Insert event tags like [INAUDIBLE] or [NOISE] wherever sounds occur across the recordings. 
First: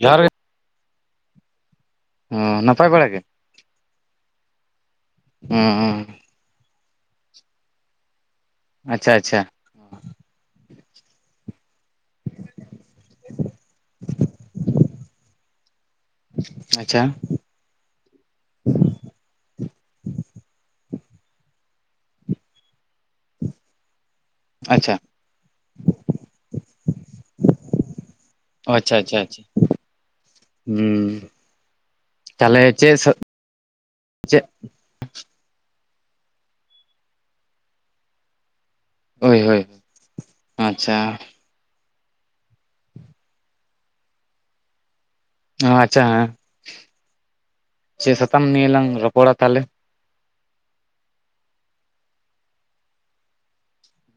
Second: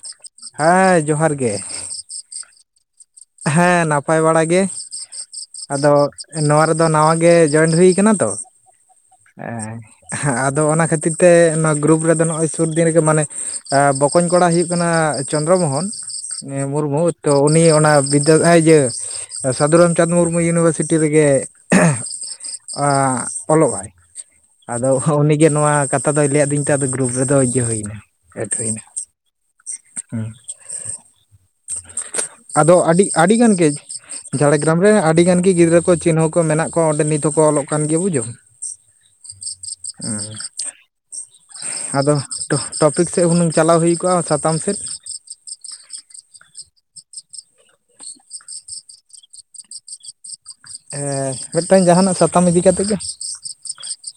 ᱡᱚᱦᱟᱨ ᱦᱮᱸ, ᱡᱚᱦᱟᱨ ᱜᱮ᱾ ᱦᱚᱸ, ᱱᱟᱯᱟᱭ ᱵᱟᱲᱟ ᱜᱮ᱾ ᱦᱮᱸ, ᱱᱟᱯᱟᱭ ᱵᱟᱲᱟ ᱜᱮ᱾ ᱟᱫᱚ ᱚᱸ ᱱᱚᱣᱟ ᱨᱮᱫᱚ ᱱᱟᱶᱟ ᱜᱮ ᱡᱚᱭᱮᱱᱴ ᱦᱩᱭ ᱟᱠᱟᱱᱟ ᱛᱳ᱾ ᱟᱪᱪᱷᱟ ᱟᱪᱪᱷᱟ ᱮ ᱦᱮ, ᱟᱫᱚ ᱚᱱᱟ ᱠᱷᱟᱹᱛᱤᱨ ᱛᱮ ᱱᱚᱶᱟ ᱜᱨᱩᱯ ᱨᱮᱫᱚ ᱱᱚᱜᱼᱚᱭ ᱥᱩᱨ ᱫᱤᱱ ᱨᱮᱜᱮ ᱢᱟᱱᱮ ᱵᱚᱠᱚᱧ ᱠᱚᱲᱟ ᱦᱩᱭᱩᱜ ᱠᱟᱱᱟ ᱪᱚᱱᱫᱨᱚ ᱢᱚᱦᱚᱱ ᱢᱩᱨᱢᱩ᱾ ᱟᱪᱪᱷᱟ ᱛᱚ ᱩᱱᱤ ᱚᱱᱟ [UNINTELLIGIBLE] ᱤᱭᱟᱹ ᱥᱟᱟᱹᱫᱷᱩ ᱨᱟᱢᱪᱟᱸᱫᱽ ᱢᱩᱨᱢᱩ ᱤᱭᱩᱱᱤᱵᱷᱟᱹᱨᱥᱤᱴᱤ ᱨᱮᱜᱮ ᱟ ᱚᱞᱚᱜᱼ ᱟᱭ᱾ ᱟᱫᱚ ᱟᱪᱪᱷᱟ ᱩᱱᱤ ᱜᱮ ᱱᱚᱶᱟ ᱠᱟᱛᱷᱟ ᱫᱚᱭ ᱞᱟᱹᱭ ᱟᱹᱫᱤᱧ ᱛᱟᱛᱮᱸᱫ ᱟᱫᱚ ᱜᱨᱩᱯ ᱨᱮᱫᱚ ᱡᱚᱣᱮᱱ ᱦᱩᱭᱱᱟ᱾ ᱮᱴ ᱦᱩᱭᱱᱟ᱾ ᱚ ᱟᱪᱪᱷᱟ ᱟᱪᱪᱷᱟ ᱟᱪᱪᱷᱟ᱾ [UNINTELLIGIBLE] ᱦᱩᱸ᱾ ᱛᱟᱦᱚᱞᱮ ᱟᱫᱚ ᱪᱮᱫ ᱟᱹᱰᱤ ᱥᱟ ᱟᱹᱰᱤ ᱜᱟᱱ ᱜᱮ ᱪᱮᱫ ᱡᱷᱟᱲᱜᱨᱟᱢ ᱨᱮ ᱟᱹᱰᱤ ᱜᱟᱱ ᱜᱮ ᱜᱤᱫᱽᱨᱟᱹ ᱠᱚ ᱪᱤᱱᱦᱟᱹᱣ ᱠᱚ ᱢᱮᱱᱟᱜ ᱠᱚᱣᱟ, ᱚᱸᱰᱮ ᱱᱤᱛ ᱦᱚᱸᱠᱚ ᱚᱞᱚᱜ ᱠᱟᱱ ᱜᱮᱭᱟ ᱵᱩᱡᱷᱟᱹᱣ᱾ ᱦᱳᱭ ᱦᱳᱭ᱾ ᱟᱪᱪᱷᱟ ᱟᱫᱚ ᱴᱚᱯᱤᱠ ᱥᱮᱫ ᱦᱩᱱᱟᱹᱝ ᱪᱟᱞᱟᱣ ᱦᱩᱭ ᱠᱚᱜᱼᱟ, ᱥᱟᱛᱟᱢ ᱥᱮᱫ᱾ ᱚ ᱟᱪᱪᱷᱟ ᱦᱮᱸ᱾ ᱪᱮᱫ ᱥᱟᱛᱟᱢ ᱱᱤᱭᱟᱹ ᱞᱟᱝ ᱨᱚᱯᱚᱲᱟ ᱛᱟᱦᱞᱮ? ᱦᱮᱸ ᱢᱤᱫᱴᱟᱝ ᱡᱟᱦᱟᱱᱟᱜ ᱥᱟᱛᱟᱢ ᱤᱫᱤ ᱠᱟᱛᱮᱫ ᱜᱮ᱾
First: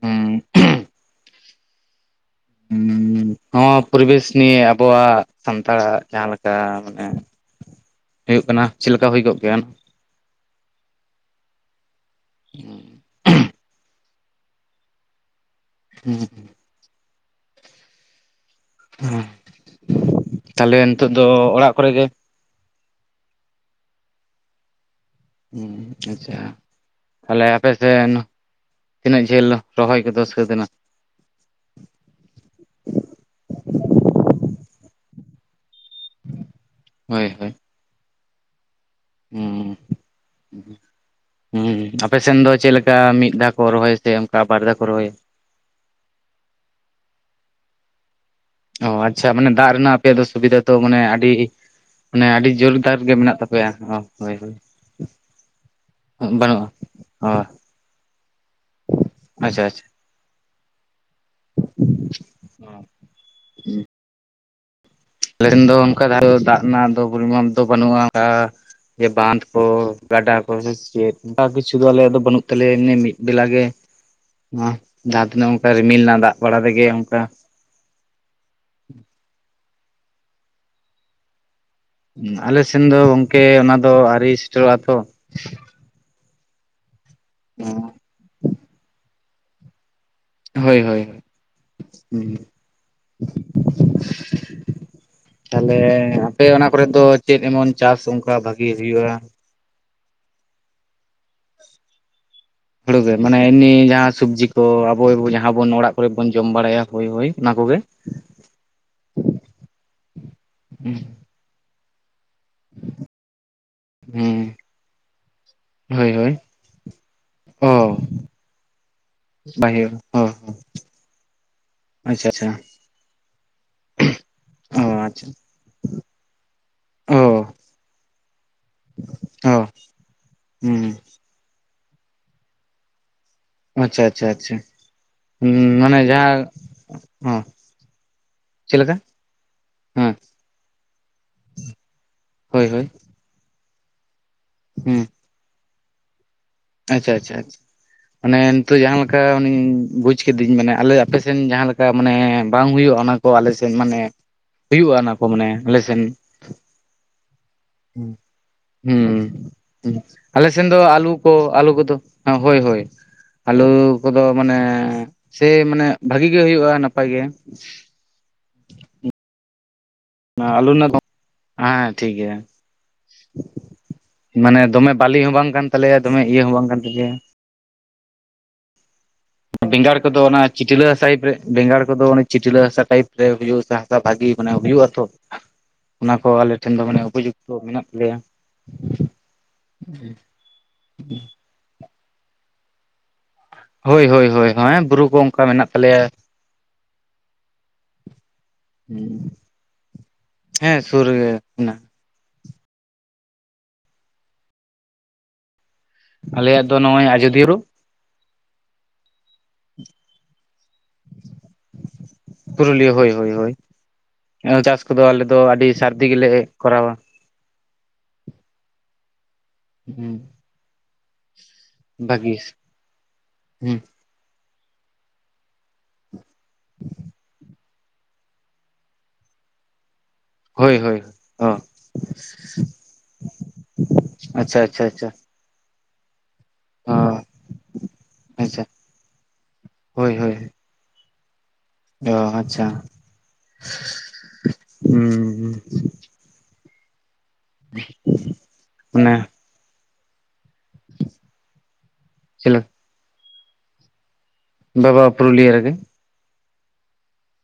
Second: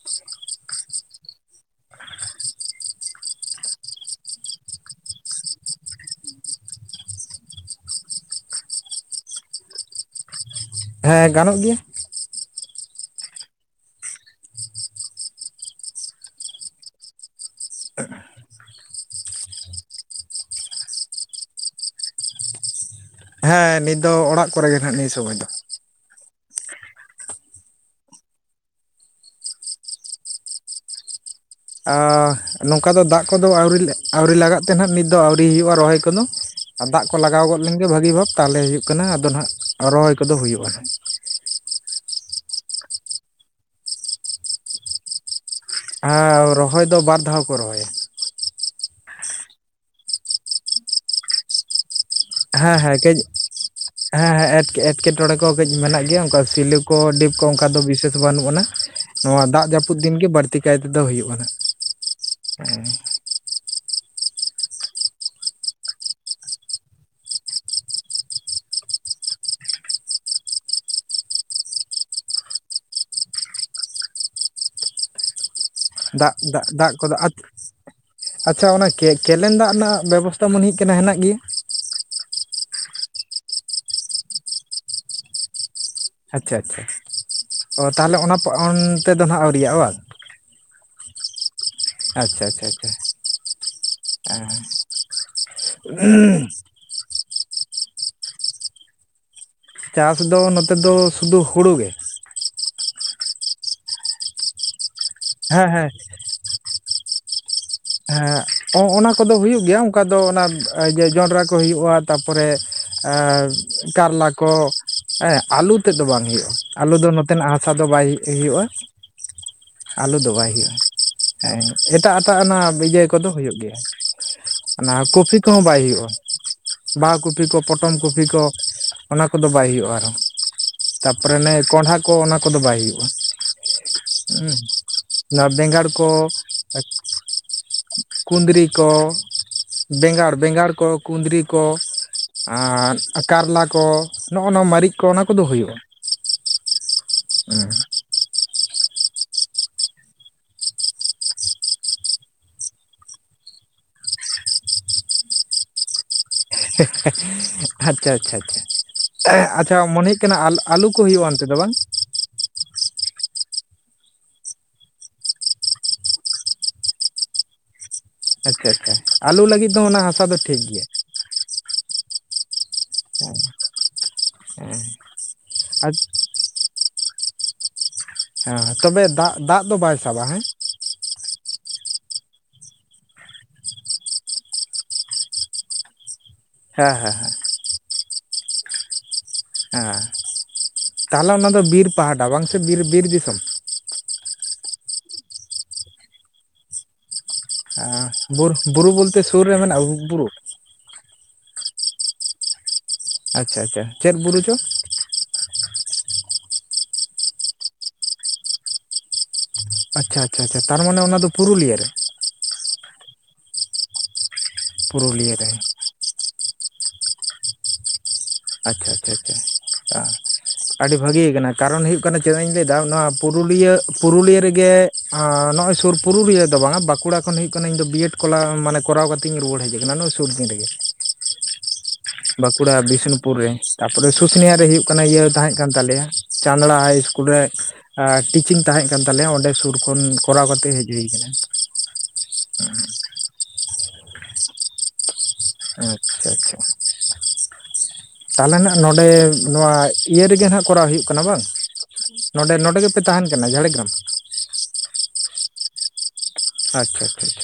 ᱦᱮᱸ᱾ [UNINTELLIGIBLE] ᱦᱚᱸ ᱯᱚᱨᱤᱵᱮᱥ ᱱᱤᱭᱮ ᱟᱵᱚᱣᱟᱜ ᱥᱟᱱᱛᱟᱲᱟᱜ ᱡᱟᱦᱟᱸᱞᱮᱠᱟ ᱢᱟᱱᱮ ᱦᱩᱭᱩᱜ ᱠᱟᱱᱟ᱾ ᱪᱮᱫ ᱞᱮᱠᱟ ᱦᱩᱭ ᱠᱚᱜ ᱠᱷᱟᱱ? ᱦᱮᱸ ᱜᱟᱱᱚᱜ ᱜᱮᱭᱟ᱾ [UNINTELLIGIBLE] ᱦᱩᱸ᱾ [UNINTELLIGIBLE] [UNINTELLIGIBLE] ᱛᱟᱦᱞᱮ ᱱᱤᱛᱚᱜ ᱫᱚ ᱚᱲᱟᱜ ᱠᱚᱨᱮ ᱜᱮ᱾ ᱦᱮᱸ ᱱᱤᱛ ᱫᱚ ᱚᱲᱟᱜ ᱠᱚᱨᱮᱜ ᱜᱮ ᱱᱷᱟᱜ ᱱᱤᱭᱟᱹ ᱥᱚᱢᱚᱭ ᱫᱚ᱾ ᱦᱩᱸ, ᱟᱪᱪᱷᱟ᱾ ᱛᱟᱦᱞᱮ ᱟᱯᱮ ᱥᱮᱱ ᱛᱤᱱᱟᱹᱜ ᱡᱷᱟᱹᱞ ᱨᱚᱦᱚᱭ ᱠᱚᱫᱚ ᱥᱟᱹᱛ ᱮᱱᱟ? ᱟᱻ ᱱᱚᱝᱠᱟ ᱫᱚ ᱫᱟᱜ ᱠᱚᱫᱚ ᱟᱹᱣᱨᱤ ᱟᱹᱣᱨᱤ ᱞᱟᱜᱟᱜ ᱛᱮ ᱱᱷᱟᱜ ᱱᱤᱛ ᱫᱚ ᱟᱹᱣᱨᱤ ᱦᱩᱭᱩᱜᱼᱟ ᱨᱚᱦᱚᱭ [UNINTELLIGIBLE] ᱟ ᱫᱟᱜ ᱠᱚ ᱦᱳᱭ ᱞᱟᱜᱟᱣ ᱦᱳᱭ ᱜᱚᱫ ᱞᱮᱱ ᱜᱮ ᱵᱷᱟᱹᱜᱤ ᱵᱷᱟᱵᱽ᱾ ᱛᱟᱦᱞᱮ ᱦᱩᱭᱩᱜ ᱠᱟᱱᱟ, ᱟᱫᱚ ᱱᱷᱟᱜ ᱦᱩᱸ ᱨᱚᱦᱚᱭ ᱠᱚᱫᱚ ᱦᱩᱭᱩᱜᱼᱟ ᱦᱟᱸᱜ᱾ ᱦᱩᱸ ᱟᱯᱮᱥᱱ ᱫᱚ ᱪᱮᱫ ᱞᱮᱠᱟ ᱢᱤᱫ ᱫᱷᱟᱣ ᱠᱚ ᱨᱚᱦᱭᱟ ᱪᱮ ᱚᱱᱠᱟ ᱵᱟᱨ ᱫᱷᱟᱣ ᱠᱚ ᱨᱚᱦᱚᱭᱟ? ᱟ ᱨᱚᱦᱚᱭ ᱫᱚ ᱵᱟᱨ ᱫᱷᱟᱣ ᱠᱚ ᱨᱚᱦᱚᱭᱟ᱾ ᱚ ᱟᱪᱪᱷᱟ ᱢᱟᱱᱮ ᱫᱟᱜ ᱨᱮᱱᱟᱜ ᱟᱯᱮᱭᱟᱜ ᱫᱚ ᱥᱩᱵᱤᱫᱷᱟ ᱛᱚ ᱢᱟᱱᱮ ᱟᱹᱰᱤ ᱢᱟᱱᱮ ᱟᱹᱰᱤ ᱦᱮᱸ ᱦᱮᱸ ᱡᱳᱨᱫᱟᱨ ᱠᱟᱹᱡ ᱜᱮ ᱢᱮᱱᱟᱜ ᱛᱟᱯᱮᱭᱟ ᱚ ᱦᱮᱸ ᱦᱳᱭ ᱦᱳᱭ ᱦᱮᱸ ᱮᱴᱠᱮᱴᱚᱬᱮ ᱠᱚᱦᱚᱸ ᱠᱟᱹᱡ ᱢᱮᱱᱟᱜ ᱜᱮᱭᱟ ᱚᱱᱠᱟ ᱵᱟᱹᱱᱩᱜᱼᱟ [INAUDIBLE] ᱠᱚ ᱰᱤᱯ ᱚ ᱠᱚ ᱚᱱᱠᱟ ᱫᱚ ᱵᱤᱥᱮᱥ ᱵᱟᱹᱱᱩᱜ ᱟᱱᱟ ᱱᱚᱣᱟ ᱟᱪᱪᱷᱟ ᱫᱟᱜ ᱟᱪᱪᱷᱟ ᱡᱟᱹᱯᱩᱫ᱾ ᱫᱤᱱ ᱜᱮ ᱵᱟᱹᱲᱛᱤ ᱠᱟᱭ ᱛᱮᱫᱚ ᱦᱩᱭᱩᱜᱼᱟ ᱱᱟᱜ᱾ [UNINTELLIGIBLE] ᱟᱞᱮᱴᱷᱮᱱ ᱫᱚ ᱚᱱᱠᱟ ᱫᱟᱜ ᱨᱮᱱᱟᱜ ᱫᱚ ᱯᱚᱨᱤᱢᱟᱱ ᱫᱚ ᱵᱟᱹᱱᱩᱜᱼᱟ ᱚᱱᱠᱟ᱾ ᱡᱮ ᱵᱟᱸᱫᱷ ᱠᱚ ᱜᱟᱰᱟ ᱠᱚ ᱥᱮ ᱪᱮᱫ᱾ ᱚᱱᱠᱟ ᱠᱤᱪᱷᱩ ᱫᱚ ᱟᱞᱮᱭᱟᱜ ᱫᱚ ᱵᱟᱹᱱᱩᱜ ᱛᱟᱞᱮᱭᱟᱮ ᱢᱤᱫ ᱵᱮᱞᱟ ᱜᱮ ᱡᱟᱸᱦᱟ ᱛᱤᱱᱟᱹᱜ᱾ ᱨᱤᱢᱤᱞ ᱨᱮᱱᱟᱜ ᱫᱟᱜ ᱵᱟᱲᱟ ᱛᱮᱜᱮ ᱚᱝᱠᱟ᱾ ᱟᱪᱪᱷᱟ ᱚᱱᱟ ᱠᱮᱱᱮᱱ ᱫᱟᱜ ᱵᱮᱵᱚᱥᱛᱷᱟ ᱢᱚᱱᱮ ᱦᱩᱭᱩᱜ ᱠᱟᱱᱟ ᱦᱮᱱᱟᱜ ᱜᱮᱭᱟ ᱟᱞᱮ ᱥᱮᱱ ᱫᱚ ᱜᱚᱝᱠᱮ ᱚᱱᱟ ᱫᱚ ᱟᱹᱣᱨᱤ ᱥᱮᱴᱮᱨᱚᱜᱼᱟ ᱛᱚ᱾ ᱟᱪᱪᱷᱟ ᱟᱪᱪᱷᱟ ᱚ ᱛᱟᱦᱚᱞᱮ ᱚᱱᱟ ᱛᱮᱫᱚ ᱱᱟᱜ ᱟᱹᱣᱨᱤᱭᱟᱜ ᱵᱟᱝ᱾ ᱦᱳᱭ ᱦᱳᱭ ᱦᱳᱭ ᱟᱪᱪᱷᱟ ᱟᱪᱪᱷᱟ ᱟᱪᱪᱷᱟ ᱛᱟᱦᱞᱮ ᱟᱯᱮ ᱚᱱᱟ ᱟᱯᱮ ᱠᱚᱨᱮ ᱫᱚ ᱪᱮᱫ ᱮᱢᱚᱱ ᱪᱟᱥ ᱚᱱᱠᱟ ᱵᱷᱟᱜᱤ ᱦᱩᱭᱩᱜᱼᱟ᱾ ᱪᱟᱥ ᱫᱚ ᱱᱚᱛᱮ ᱫᱚ ᱥᱩᱫᱩ ᱦᱩᱲᱩ ᱜᱮ᱾ ᱦᱩᱲᱩᱜᱮ ᱢᱟᱱᱮ ᱮᱢᱱᱤ ᱡᱟᱦᱟᱸ ᱥᱚᱵᱡᱤ ᱠᱚ ᱟᱵᱚ ᱟᱵᱚ ᱡᱟᱸᱦᱟ ᱦᱮᱸ ᱵᱚᱱ ᱦᱮᱸ ᱚᱲᱟᱜ ᱠᱚᱨᱮ ᱵᱚᱱ ᱡᱚᱢ ᱵᱟᱲᱟᱭᱟ ᱦᱳᱭ ᱦᱳᱭ ᱚᱱᱟ ᱠᱚᱜᱮ᱾ ᱦᱮᱸ ᱚᱱᱟ ᱠᱚᱫᱚ ᱦᱩᱭᱩᱜ ᱜᱮᱭᱟ ᱚᱱᱠᱟ ᱫᱚ, ᱚᱱᱟ ᱤᱭᱟᱹ ᱡᱚᱸᱰᱨᱟ ᱠᱚ ᱦᱩᱭᱩᱜᱼᱟ ᱾ ᱛᱟ ᱮ ᱯᱚᱨᱮ ᱠᱟᱨᱞᱟ ᱠᱚ‌ ᱦᱩᱸ ᱾ ᱦᱮᱸ ᱟᱹᱞᱩ ᱛᱮᱫ ᱫᱚ ᱦᱳᱭ ᱵᱟᱝ ᱦᱳᱭ ᱦᱩᱭᱩᱜᱼᱟ ᱟᱹᱞᱩ ᱫᱚ ᱱᱚᱛᱮᱱᱟᱜ ᱦᱟᱥᱟ ᱫᱚ ᱚ ᱵᱟᱭ ᱦᱩᱭᱩᱜᱼᱟ ᱾ [UNINTELLIGIBLE] ᱦᱮᱸ ᱮᱴᱟᱜ ᱟᱪᱪᱷᱟ ᱮᱴᱟᱜ ᱟᱪᱪᱷᱟ ᱚᱱᱟ ᱤᱭᱟᱹ ᱠᱚᱫᱚ ᱦᱩᱭᱩᱜ ᱜᱮᱭᱟ ᱚ ᱚᱱᱟ ᱟᱪᱪᱷᱟ ᱠᱚᱯᱷᱤ᱾ ᱠᱚᱸᱦᱚ ᱵᱟᱭ ᱦᱩᱭᱩᱜᱼᱟ ᱵᱟᱦᱟ ᱠᱚᱯᱤ ᱚ ᱠᱚ ᱯᱚᱴᱚᱢ ᱠᱚᱯᱤ ᱠᱚ᱾ ᱚᱱᱟ ᱠᱚᱫᱚ ᱚ ᱵᱟᱭ ᱦᱩᱭᱩᱜᱼᱟ, ‌ᱟᱨᱦᱚᱸ ᱦᱩᱸ ᱛᱟᱯ᱾ ᱛᱟᱨᱯᱚᱨᱮ ᱚᱱᱮ ᱠᱚᱸᱰᱷᱟ ᱠᱚ ᱚᱱᱟ ᱠᱚᱫᱚ ᱵᱟᱭ ᱦᱩᱭᱩᱜᱼᱟ ᱾ ᱟᱪᱪᱷᱟ ᱟᱪᱪᱷᱟ ᱟᱪᱪᱷᱟ ᱢᱟᱱᱮ ᱡᱟᱸᱦᱟ᱾ ᱠᱩᱫᱽᱨᱤ ᱠᱚ, ᱦᱮᱸ ᱵᱮᱸᱜᱟᱲ ᱵᱮᱸᱜᱟᱲ ᱠᱚ ᱠᱩᱸᱫᱽᱨᱤ ᱠᱚ ᱦᱳᱭ ᱦᱳᱭ ᱟᱨ, ᱠᱟᱨᱞᱟ ᱠᱚ ᱱᱚᱜᱼᱚ ᱱᱚᱣᱟ ᱢᱟᱹᱨᱤᱪ ᱦᱩᱸ ᱠᱚ ᱚᱱᱟ ᱠᱚᱫᱚ ᱦᱩᱭᱩᱜᱼᱟ ᱾ ᱟᱪᱪᱷᱟ ᱟᱪᱪᱷᱟ ᱟᱪᱷᱟ ᱾ ᱟᱱᱮ ᱱᱤᱛᱚᱜ ᱡᱟᱦᱟᱸ ᱞᱮᱠᱟ ᱟᱱᱮ ᱵᱩᱡᱽ ᱠᱤᱫᱤᱧ ᱢᱟᱱᱮ ᱟᱞᱮ ᱟᱯᱮᱥᱮᱱ ᱡᱟᱸᱦᱟ ᱞᱮᱠᱟ ᱢᱟᱱᱮ ᱵᱟᱝ ᱦᱩᱭᱩᱜᱼᱟ ᱚᱱᱟ, ᱠᱚ ᱟᱞᱮ ᱥᱮᱫ ᱢᱟᱱᱮ ᱦᱩᱭᱩᱜᱼᱟ ᱚᱱᱟ ᱠᱚ ᱢᱟᱱᱮ ᱟᱞᱮᱥᱮᱱ ᱾ [UNINTELLIGIBLE] ᱦᱚᱸ ᱟᱪᱪᱷᱟ ᱟᱪᱪᱷᱟ ᱢᱚᱱᱮ ᱦᱩᱭᱩᱜ ᱠᱟᱱᱟ ᱟᱞᱮ ᱥᱮᱱ ᱫᱚ ᱟᱹᱞᱩ ᱦᱩᱭᱩᱜᱼᱟ ᱠᱚ ᱚᱱᱛᱮ ᱫᱚ ᱟᱹᱞᱩ ᱵᱟᱝ ᱠᱚᱫᱚ‌᱾ ᱦᱮ ᱦᱳᱭ ᱦᱳᱭ ᱾ ᱟᱞᱩ ᱠᱚᱫᱚ ᱢᱟᱱᱮ ᱥᱮ ᱢᱟᱱᱮ ᱵᱷᱟᱜᱤ ᱜᱮ ᱦᱩᱭᱩᱜᱼᱟ ᱱᱟᱯᱟᱭ ᱜᱮ ᱾ ᱟᱪᱪᱷᱟ ᱟᱪᱪᱷᱟ ᱟᱞᱩ ᱞᱟᱹᱜᱤᱫ ᱫᱚ ᱚᱱᱟ ᱦᱟᱥ ᱟᱞᱩ ᱨᱮᱱᱟᱜ ᱦᱮᱸ ᱴᱷᱤᱠ ᱜᱮᱭᱟ, ᱢᱟᱱᱮ ᱫᱚᱢᱮ ᱵᱟᱞᱤ ᱦᱚᱸ ᱵᱟᱝ ᱠᱟᱱ ᱦᱮᱸ ᱛᱟᱞᱮᱭᱟ ᱫᱚᱢᱮ ᱤᱭᱟᱹ ᱦᱚᱸ ᱵᱟᱝ ᱠᱟᱱ ᱛᱟᱞᱮᱭᱟ ᱾ ᱦᱮᱸ ᱛᱚᱵᱮ ᱫᱟᱜ ᱫᱟᱜ ᱫᱚ ᱵᱟᱭ ᱵᱮᱸᱜᱟᱲ ᱠᱚᱫᱚ ᱥᱟᱵᱟ ᱚᱱᱟ ᱦᱮᱸ [INAUDIBLE] ᱪᱤᱴᱞᱟᱹ ᱦᱟᱥᱟ ᱴᱟᱭᱤᱯ ᱨᱮ ᱵᱮᱸᱜᱟᱲ ᱠᱚᱫᱚ ᱚᱱ ᱪᱤᱴᱞᱟᱹ ᱦᱟᱥᱟ ᱴᱟᱭᱤᱯ ᱨᱮ ᱦᱩᱭᱩᱜ ᱥᱮ ᱦᱟᱥᱟ ᱵᱷᱟᱜᱤ ᱢᱟᱱᱮ ᱦᱩᱭᱩᱜ ᱟᱛᱚ ᱾ ᱚᱱᱟ ᱠᱚ ᱟᱞᱮ ᱴᱷᱮᱱ ᱫᱚ ᱦᱮᱸ ᱢᱟᱱᱮ ᱦᱮᱸ ᱦᱮᱸ ᱩᱯᱚᱡᱩᱠᱛᱚ ᱢᱮᱱᱟᱜ ᱛᱟᱞᱮᱭᱟ ᱾ ᱦᱮᱸ ᱛᱟᱦᱚᱞᱮ ᱚᱱᱟ ᱫᱚ ᱵᱤᱨ ᱯᱟᱦᱴᱟ ᱵᱟᱝ ᱥᱮ ᱵᱤᱨ ᱵᱤᱨ ᱫᱤᱥᱚᱢ? ᱦᱳᱭ ᱦᱳᱭ ᱦᱳᱭ ᱵᱩᱨᱩ ᱠᱚ ᱚᱱᱠᱟ ᱢᱮᱱᱟᱜ ᱛᱟᱞᱮᱭᱟ ᱾ ᱵᱩᱨᱩ ᱵᱚᱞᱛᱮ ᱥᱩᱨ ᱨᱮ ᱢᱮᱱᱟᱜᱼᱟ ᱵᱩᱨᱩ? ᱦᱮᱸ ᱥᱩᱨ ᱜᱮ ᱾ ᱟᱪᱪᱷᱟ ᱟᱪᱪᱷᱟ ᱪᱮᱫ ᱵᱩᱨᱩ ᱪᱚ? ᱟᱞᱮᱭᱟᱜ ᱫᱚ ᱱᱚᱜᱼᱚᱭ ᱟᱡᱚᱫᱤᱭᱟᱹ ᱵᱩᱨᱩ ᱾ ᱟᱪᱪᱷᱟ ᱟᱪᱪᱷᱟ ᱟᱪᱷᱟ ᱛᱟᱨᱢᱟᱱᱮ ᱚᱱᱟ ᱫᱚ ᱯᱩᱨᱩᱞᱤᱭᱟᱹ ᱨᱮ ᱾ ᱯᱩᱨᱩᱞᱤᱭᱟᱹ ᱦᱳᱭ-ᱦᱳᱭ ᱦᱩᱭ, ᱪᱟᱥ ᱠᱚᱫᱚ ᱟᱞᱮᱫ ᱯᱩᱨᱩᱞᱤᱭᱟᱹ ᱫᱚ ᱨᱮ ᱟᱹᱰᱤ ᱥᱟᱹᱨᱫᱤ ᱜᱮᱞᱮ ᱠᱚᱨᱟᱣᱟ ᱾ ᱟᱪᱪᱷᱟ - ᱟᱪᱪᱷᱟ ᱦᱩᱸ ᱟᱪᱷᱟ ᱟᱹᱰᱤ ᱵᱷᱟᱹᱜᱤ ᱠᱟᱱᱟ ᱾ ᱠᱟᱨᱚᱱ ᱦᱩᱭᱩᱜ ᱠᱟᱱᱟ, ᱵᱷᱟᱹᱜᱤ ᱪᱮᱫᱟᱜ ᱤᱧ ᱞᱟᱹᱭᱮᱫᱟ, ᱱᱚᱣᱟ ᱯᱩᱨᱩᱞᱤᱭᱟᱹ ᱦᱩᱸ ᱯᱩᱨᱩᱞᱤᱭᱟᱹ ᱨᱮᱜᱮ ᱟᱸ ᱱᱚᱜᱼᱚᱭ ᱥᱩᱨ ᱯᱩᱨᱩᱞᱤᱭᱟᱹ ᱾ ᱫᱚ ᱵᱟᱝ ᱵᱟᱸᱠᱩᱲᱟ ᱠᱷᱚᱱ ᱦᱩᱭᱩᱜ ᱠᱟᱱᱟ ᱤᱧ ᱫᱚ ᱵᱤᱭᱮᱰ ᱠᱚᱞᱟ ᱢᱟᱱᱮ ᱠᱚᱨᱟᱣ ᱠᱟᱛᱮ ᱤᱧ ᱨᱩᱣᱟᱹᱲ ᱦᱮᱡ ᱟᱠᱟᱱᱟ᱾ ᱾ ᱦᱳᱭ ᱦᱳᱭ ᱾ ᱵᱟᱸᱠᱩᱲᱟ ᱵᱤᱥᱱᱩᱯᱩᱨ ᱨᱮ, ᱛᱟᱨᱯᱚᱨᱮ ᱥᱩᱥᱱᱤᱭᱟ ᱟᱪᱪᱷᱟ ᱨᱮ ᱟᱪᱪᱷᱟ ᱦᱩᱭᱩᱜ ᱠᱟᱱᱟ ᱟᱪᱪᱷᱟ ᱤᱭᱟᱹ ᱛᱟᱦᱮᱸ ᱠᱟᱱ ᱛᱟᱞᱮᱭᱟ᱾ ᱪᱟᱸᱫᱽᱲᱟ ᱦᱟᱭ ᱚ ᱤᱥᱠᱩᱞ ᱨᱮ, ᱴᱤᱪᱤᱝ ᱟᱪᱪᱷᱟ ᱛᱟᱦᱮᱸ ᱠᱟᱱ ᱛᱟᱞᱮᱭᱟ᱾ ᱚᱸᱰᱮ ᱥᱩᱨ ᱠᱷᱚᱱ ᱦᱳᱭ ᱦᱳᱭ ᱠᱚᱨᱟᱣ ᱠᱟᱛᱮ ᱦᱮ ᱦᱩᱭ ᱠᱟᱱᱟ [UNINTELLIGIBLE] ᱚ ᱟᱪᱪᱷᱟ ᱦᱩᱸ ᱾ ᱟᱪᱪᱷᱟ ᱟᱪᱪᱷᱟ ᱾ [INAUDIBLE] ᱛᱟᱦᱚᱞᱮ ᱱᱟᱜ ᱱᱚᱰᱮ ᱚᱱᱮ ᱱᱚᱣᱟ ᱤᱭᱟᱹ ᱨᱮᱜᱮ ᱦᱟᱸᱜ ᱠᱚᱨᱟᱣ ᱦᱩᱭᱩᱜ ᱠᱟᱱᱟ ᱵᱟᱝ? ᱱᱚᱰᱮ ᱪᱮᱞᱮ ᱱᱚᱰᱮ ᱜᱮ ᱛᱟᱦᱮᱱ ᱠᱟᱱᱟ ᱡᱷᱟᱲᱮᱜᱮᱨᱟᱢ? ᱵᱟᱵᱟ ᱯᱩᱨᱩᱞᱤᱭᱟᱹ ᱨᱮᱜᱮ ᱾ ᱟᱪᱪᱷᱟ - ᱟᱪᱪᱷᱟ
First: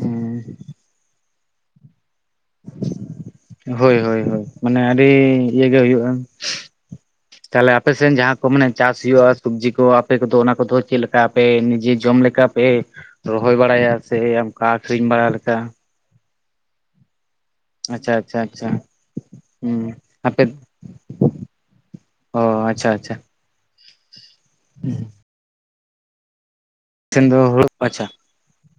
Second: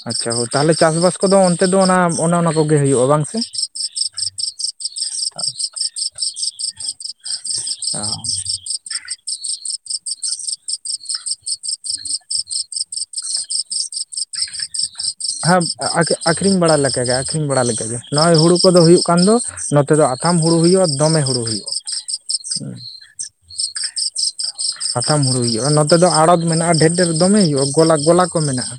ᱪᱷᱟ ᱪᱷᱟ ᱚ ᱛᱟᱦᱚᱞᱮ ᱪᱟᱥᱵᱟᱥ ᱠᱚᱫᱚ ᱚᱱᱛᱮ ᱫᱚ ᱚᱱᱟ, ᱚᱱᱮ ᱚᱱᱟ ᱠᱚᱜᱮ ᱦᱩᱭᱩᱜᱼᱟ ᱵᱟᱝ ᱥᱮ? ᱦᱳᱭ-ᱦᱳᱭ ᱦᱳᱭ ᱢᱟᱱᱮ ᱟᱹᱰᱤ ᱤᱭᱟᱹ ᱜᱮ ᱦᱩᱭᱩᱜᱼᱟ ᱾ ᱛᱟᱦᱚᱞᱮ ᱟᱯᱮ ᱥᱮᱱ ᱡᱟᱦᱟᱸ ᱠᱚ ᱢᱟᱱᱮ ᱪᱟᱥ ᱦᱩᱭᱩᱜᱼᱟ, ᱥᱚᱵᱽᱡᱤ ᱠᱚ ᱟᱯᱮ ᱠᱚᱫᱚ ᱚᱱᱟ ᱠᱚᱫᱚ ᱪᱮᱫ ᱟᱯᱮ ᱱᱤᱡᱮ ᱡᱚᱢ ᱞᱮᱠᱟ ᱯᱮ ᱨᱚᱦᱚᱭ ᱵᱟᱲᱟᱭᱟ ᱥᱮ ᱚᱱᱠᱟ ᱟᱠᱷᱨᱤᱧ ᱵᱟᱲᱟ᱾ ᱞᱮᱠᱟ [UNINTELLIGIBLE] ᱟᱠᱷᱨᱤᱧ ᱵᱟᱲᱟ ᱞᱮᱠᱟ ᱜᱮ, ᱟᱠᱷᱨᱤᱧ ᱵᱟᱲᱟ ᱞᱮᱠᱟ᱾ ᱟᱪᱪᱷᱟ ᱱᱚᱜᱼᱚᱭ ᱟᱪᱪᱷᱟ ᱦᱩᱲᱩ ᱟᱪᱪᱷᱟ ᱠᱚᱫᱚ ᱦᱩᱭᱩᱜ ᱠᱟᱱ ᱫᱚ, ᱦᱩᱸ ᱱᱚᱛᱮ ᱫᱚ ᱟᱛᱷᱟᱢ ᱟᱯᱮ ᱦᱩᱲᱩ ᱦᱩᱭᱩᱜᱼᱟ᱾ ᱫᱚᱢᱮ ᱦᱩᱲᱩ ᱦᱩᱭᱩᱜᱼᱟ᱾ ᱚ ᱟᱪᱪᱷᱟ ᱟᱪᱪᱷᱟ᱾ ᱥᱟᱛᱷᱟᱢ ᱦᱩᱲᱩ ᱦᱩᱭᱩᱜᱼᱟ, ᱱᱚᱛᱮ ᱫᱚ ᱟᱲᱚᱛ ᱢᱮᱱᱟᱜᱼᱟ ᱰᱷᱮᱨ ᱰᱷᱮᱨ ᱥᱮᱱ ᱫᱚ ᱫᱚᱢᱮ ᱦᱩᱭᱩᱜᱼᱟ, ᱦᱩᱲᱩ ᱜᱚᱞᱟ ᱟᱪᱪᱷᱟ ᱜᱚᱞᱟ ᱠᱚ ᱢᱮᱱᱟᱜᱼᱟ᱾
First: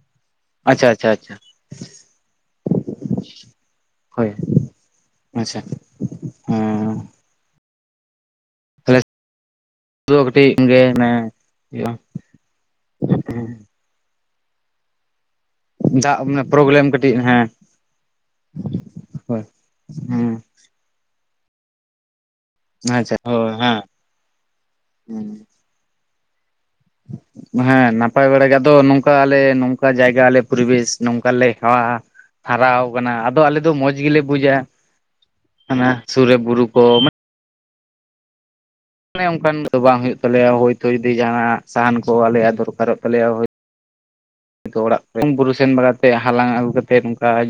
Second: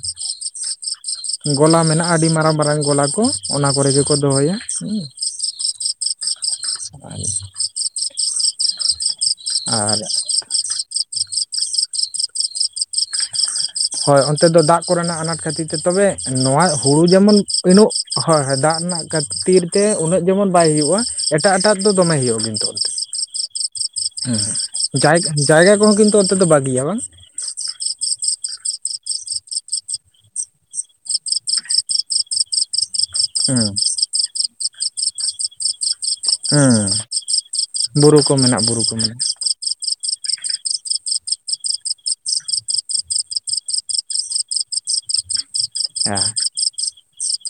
ᱟᱪᱪᱷᱟ ᱟᱪᱪᱷᱟ ᱟᱪᱪᱷᱟ ᱜᱚᱞᱟ ᱢᱮᱱᱟᱜᱼᱟ ᱟᱹᱰᱤ ᱢᱟᱨᱟᱝ ᱢᱟᱨᱟᱝ ᱜᱚᱞᱟ ᱠᱚ ᱚᱱᱟ ᱠᱚᱨᱮ ᱜᱮᱠᱚ ᱦᱳᱭ ᱫᱚᱦᱚᱭᱟ᱾ ᱦᱩᱸ ᱟᱪᱪᱷᱟ ᱦᱮᱸ ᱛᱟᱦᱚᱞᱮ ᱟᱨ ᱫᱚ ᱠᱟᱹᱴᱤᱡ ᱜᱮ ᱦᱩᱭᱩᱜᱼᱟ᱾ ᱦᱳᱭ ᱚᱱᱛᱮ ᱫᱚ ᱫᱟᱜ ᱠᱚᱨᱮᱱᱟᱜ ᱟᱱᱟᱴ ᱠᱷᱟᱹᱛᱤᱨ ᱛᱚᱵᱮ ᱫᱟᱜ ᱢᱟᱱᱮ ᱱᱚᱣᱟ ᱯᱨᱚᱵᱞᱮᱢ ᱦᱩᱲᱩ ᱠᱟᱹᱴᱤᱡ ᱡᱮᱢᱚᱱ ᱦᱮᱸ ᱩᱱᱟᱹᱜ ᱦᱳᱭ-ᱦᱳᱭ ᱫᱟᱜ ᱨᱮᱱᱟᱜ ᱦᱳᱭ ᱠᱷᱟᱹᱛᱤᱨ ᱛᱮ ᱩᱱᱟᱹᱜ ᱡᱮᱢᱚᱱ᱾ ᱦᱮᱸ ᱵᱟᱭ ᱦᱩᱭᱩᱜᱼᱟ, ᱮᱴᱟᱜ ᱮᱴᱟᱜ ᱫᱚᱢᱮ ᱦᱩᱭᱩᱜᱼᱟ ᱠᱤᱱᱛᱩ᱾ ᱦᱮᱸ ᱟᱪᱪᱷᱟ ᱦᱳᱭ ᱦᱮᱸ ᱡᱟᱭᱜᱟ ᱠᱚᱦᱚᱸ ᱠᱤᱱᱛᱩ ᱚᱱᱛᱮ ᱫᱚ ᱵᱟᱹᱜᱤᱭᱟ ᱵᱟᱝ? ᱦᱮᱸ ᱱᱟᱯᱟᱭ ᱵᱟᱲ ᱜᱮ ᱟᱫᱚ ᱱᱚᱝᱠᱟ ᱟᱞᱮ ᱱᱚᱝᱠᱟ ᱡᱟᱭᱜᱟ ᱞᱮ ᱯᱚᱨᱤᱵᱮᱥ ᱱᱚᱝᱠᱟ ᱞᱮ ᱦᱮᱣᱟ᱾ ᱦᱟᱨᱟ ᱣᱟᱱᱟ ᱟᱫᱚ ᱟᱞᱮ ᱦᱩᱸ ᱫᱚ ᱢᱚᱸᱡᱽ ᱜᱮᱞᱮ ᱵᱩᱡᱟ ᱾ ᱦᱮᱸ ᱵᱩᱨᱩ ᱠᱚ ᱢᱮᱱᱟᱜ ᱵᱩᱨᱩ ᱠᱚ᱾ ᱢᱮᱱᱟᱜ ᱮ ᱚᱱᱠᱟ ᱫᱚ ᱵᱟᱝ ᱦᱩᱭᱩᱜ ᱛᱟᱞᱮᱭᱟ, ᱦᱳᱭᱛᱳ ᱡᱩᱫᱤ ᱡᱟᱦᱟᱱᱟᱜ ᱥᱟᱦᱟᱱ ᱠᱚ ᱟᱞᱮᱭᱟᱜ ᱫᱚᱨᱠᱟᱨᱚᱜ ᱛᱟᱞᱮᱭᱟ᱾ ᱚᱲᱟᱜ ᱵᱩᱨᱩ ᱥᱮᱱ ᱵᱟᱲᱟ ᱛᱮ ᱦᱟᱞᱟᱝ ᱟᱹᱜᱩ ᱠᱟᱛᱮ